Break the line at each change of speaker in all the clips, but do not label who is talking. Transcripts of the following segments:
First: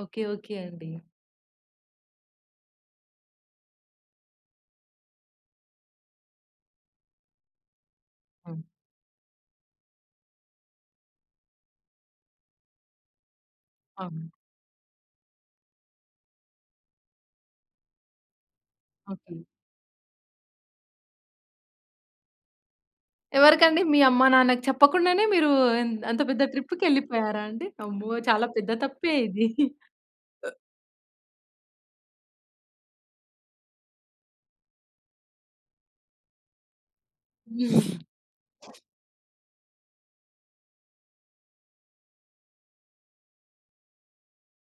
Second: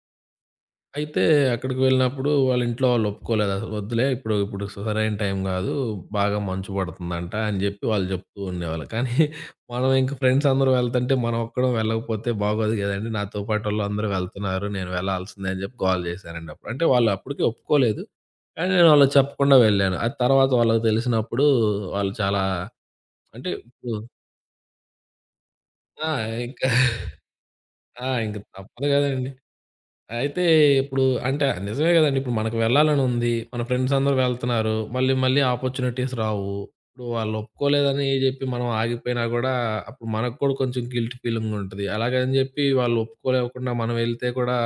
Okay. Okay అండి.
అయితే, అక్కడికి వెళ్ళినప్పుడు వాళ్ళింట్లో వాళ్ళు ఒప్పుకోలేదసలు, "వద్దులే ఇప్పుడు, ఇప్పుడు సు సరైన టైం గాదూ, బాగా మంచు పడుతుందంట." అని చెప్పి వాళ్ళు చెప్తూ
హ్మ్.
ఉండేవాళ్ళు. కానీ మనం ఇంకా, ఫ్రెండ్స్ అందరం వెళ్తుంటే, మనం ఒక్కరం వెళ్ళకపోతే, బాగోదు గదని, నాతో పాటోళ్ళందరూ
అవును.
వెళ్తున్నారు, నేను వెళ్లాల్సిందే అని చెప్పి గోల చేశానండి అప్పుడు. అంటే వాళ్ళప్పుడికీ ఒప్పుకోలేదు, కానీ నేను వాళ్ళకి
ఓకే.
చెప్పకుండా వెళ్ళాను. అది తరవాత వాళ్ళకి తెలిసినప్పుడూ, వాళ్ళు చాలా అంటే
ఎవరికండి?
ఇప్పుడు
మీ అమ్మ, నాన్నకి చెప్పకుండానే మీరూ ఎన్
ఆ!
అంత పెద్ద
ఇంకా
ట్రిప్పుకెళ్ళిపోయారా అండి?
ఆ!
అమ్మో!
ఇంక
చాలా పెద్ద
తప్పదు
తప్పే
గదండి.
ఇది.
అయితే
ఆ!
ఇప్పుడు, అంటే నిజమే కదండి, ఇప్పుడు మనకు వెళ్లాలనుంది, మన ఫ్రెండ్స్ అందరూ వెళ్తున్నారు. మళ్ళీ, మళ్ళీ ఆపర్చునిటీస్ రావు. ఇప్పుడు
హ్మ్.
వాళ్ళొప్పుకోలేదనీ జెప్పి, మనం ఆగిపోయినా గూడా, అప్పుడు మనకు కూడా కొంచెం గిల్ట్ ఫీలింగ్ ఉంటుంది, అలాగని జెప్పీ వాళ్ళొప్పుకోలేకుండా మనం వెళ్తే కూడా,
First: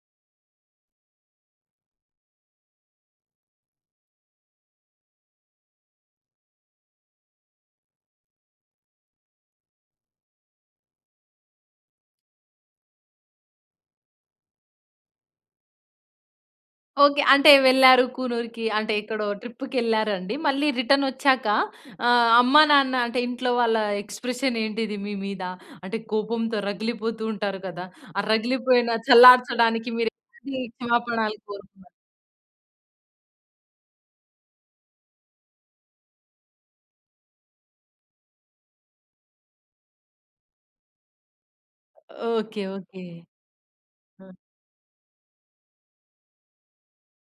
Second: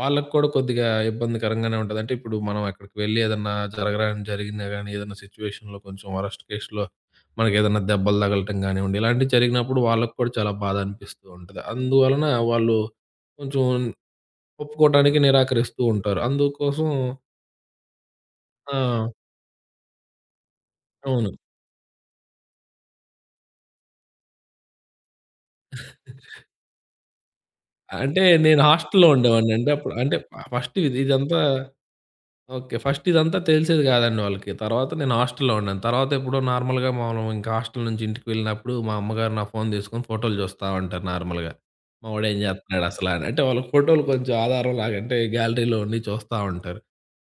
వాళ్ళకి కూడా కొద్దిగా ఇబ్బందికరంగానే ఉంటది. అంటే, ఇప్పుడు మనం అక్కడికి వెళ్ళి, ఏదన్నా జరగరానిది జరిగినా గానీ, ఏదన్నా సిట్యుయేషన్‌లో కొంచెం వరస్ట్ కేష్‌లో, మనకేదన్నా దెబ్బలు తగలటం కానివ్వండి ఇలాంటివి జరిగినప్పుడు, వాళ్ళకి కూడా చాలా బాధనిపిస్తూ ఉంటుంది. అందువలన, వాళ్ళు కొంచెం ఒప్పుకోటానికి నిరాకరిస్తూ ఉంటారు. అందూకోసం
ఓకే. అంటే వెళ్లారు కూనూరుకి, అంటే
ఆ!
ఎక్కడో ట్రిప్పుకెళ్లారండి, మళ్ళీ
అవును.
రిటనొచ్చాక, ఆహ్, అమ్మా, నాన్న అంటే, ఇంట్లో వాళ్ళ ఎక్స్‌ప్రెషనేంటిది, మీ మీద? అంటే, కోపంతో రగిలిపోతూ ఉంటారు కదా! ఆ
అంటే, నేను
రగిలిపోయిన
హాస్టల్లో ఉండేవాడినండి
చల్లార్చడానికి,
అప్పుడు.
మీరు
అంటే ఫ
ఎన్ని
ఫస్టు విది
క్షమాపణలు
ఇదంతా
కోరుకున్నారు?
ఓకే. ఫస్ట్ ఇదంతా తెలిసేది కాదండి వాళ్ళకి. తరవాత నేను హాస్టల్లో ఉన్నాను. తరవాతెప్పుడో నార్మల్‌గా, మామూలుగింక హాస్టలు నుంచి ఇంటికి వెళ్ళినప్పుడు, మా అమ్మగారు నా ఫోను తీసుకొని, ఫోటోలు చూస్తా ఉంటారు నార్మల్‌గా. మా వాడు ఏం
ఓకే.
చేత్తన్నాడు
ఓకే.
అసల అని, అంటే వాళ్ళకి ఫోటోలు కొంచెం
ఆ!
ఆధారం లాగా. అంటే, గ్యాలరీలో ఉన్నయి చూస్తా ఉంటారు.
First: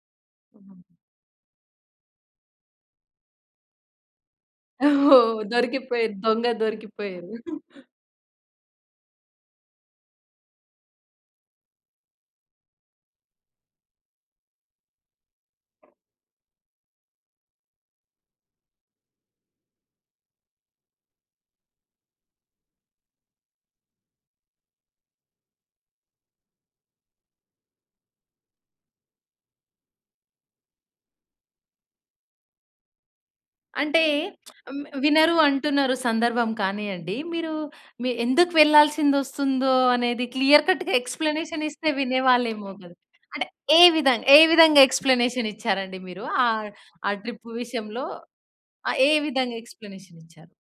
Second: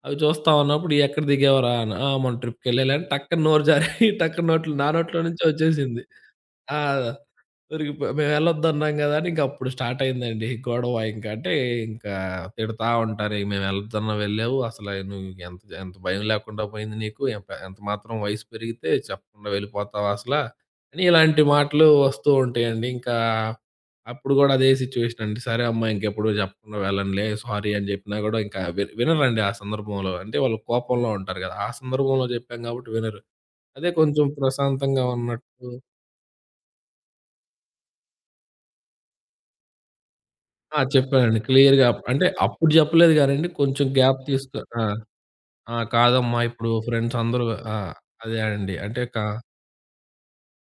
అవి చూస్తా
అవును.
ఉన్నప్పుడు, ఇయ్యేక్కడ దిగావురా అన్నా, "ఆ! మొన్న ట్రిప్‌కెళ్ళాలే." అని టక్కున నోరు జారీ, టక్కున నోట్లో నా నోట్లో
ఓహ్!
నుంచే ఒచ్చేసింది.
దొరికిపోయారు, దొంగ
ఆ!
దొరికిపోయారు.
దొరికిపోయ. మేమెళ్ళొద్దన్నాం గదా అని, ఇంకప్పుడు స్టార్టయిందండీ గొడవ, ఇంకంటే ఇంకా తిడతా ఉంటారు, "మేమెళ్లొద్దున్న వెళ్ళావు, అసలా నువ్వు ఎంత ది ఎంత భయం లేకుండా పోయింది నీకు. ఎంప ఎంత మాత్రం వయసు పెరిగితే, చెప్పకుండా వెళ్ళిపోతావా అసల?" అని ఇలాంటి మాటలు వస్తూ ఉంటాయండి. ఇంకా అప్పుడు గూడా అదే సిట్యుయేషనండి. "సరే అమ్మా! ఇంకెప్పుడూ చెప్పకుండా వెళ్ళనులే. సారీ." అని చెప్పినా గూడా, ఇంకా వి వినరండి ఆ సందర్భంలో. అంటే, వాళ్ళు కోపంలో ఉంటారు గదా! ఆ సందర్భంలో జెప్పాం గాబట్టి వినరు, అదే
అంటే,
కొంచెం
అమ్మే
ప్రశాంతంగా
వినరు
ఉన్నట్టు
అంటున్నారు సందర్భం కానీయండి, మీరూ మీ ఎందుకు వెళ్ళాల్సిందొస్తుందో అనేది, క్లియర్
ఆ!
కట్‌గా
చెప్పానండి క్లియర్‌గా
ఎక్స్‌ప్లనేషనిస్తే,
అప్
వినే
అంటే,
వాళ్ళేమో
అప్పుడు
గద!
చెప్పలేదు
అంటే
గానండి,
ఏ
కొంచెం గ్యాప్
విధంగా ఏ
తీసుకొ
విధంగా
ఆ! ఆ!
ఎక్స్‌ప్లనేషనిచ్చారండి మీరు?
"కాదమ్మా!
ఆ
ఇప్పుడు
ఆ
ఫ్రెండ్స్ అందరూ"
ట్రిప్పు
ఆ!
విషయంలో,
అదే అండి.
ఆహ్,
అంటే
ఏ
క
విధంగా ఎక్స్‌ప్లనేషనిచ్చారు?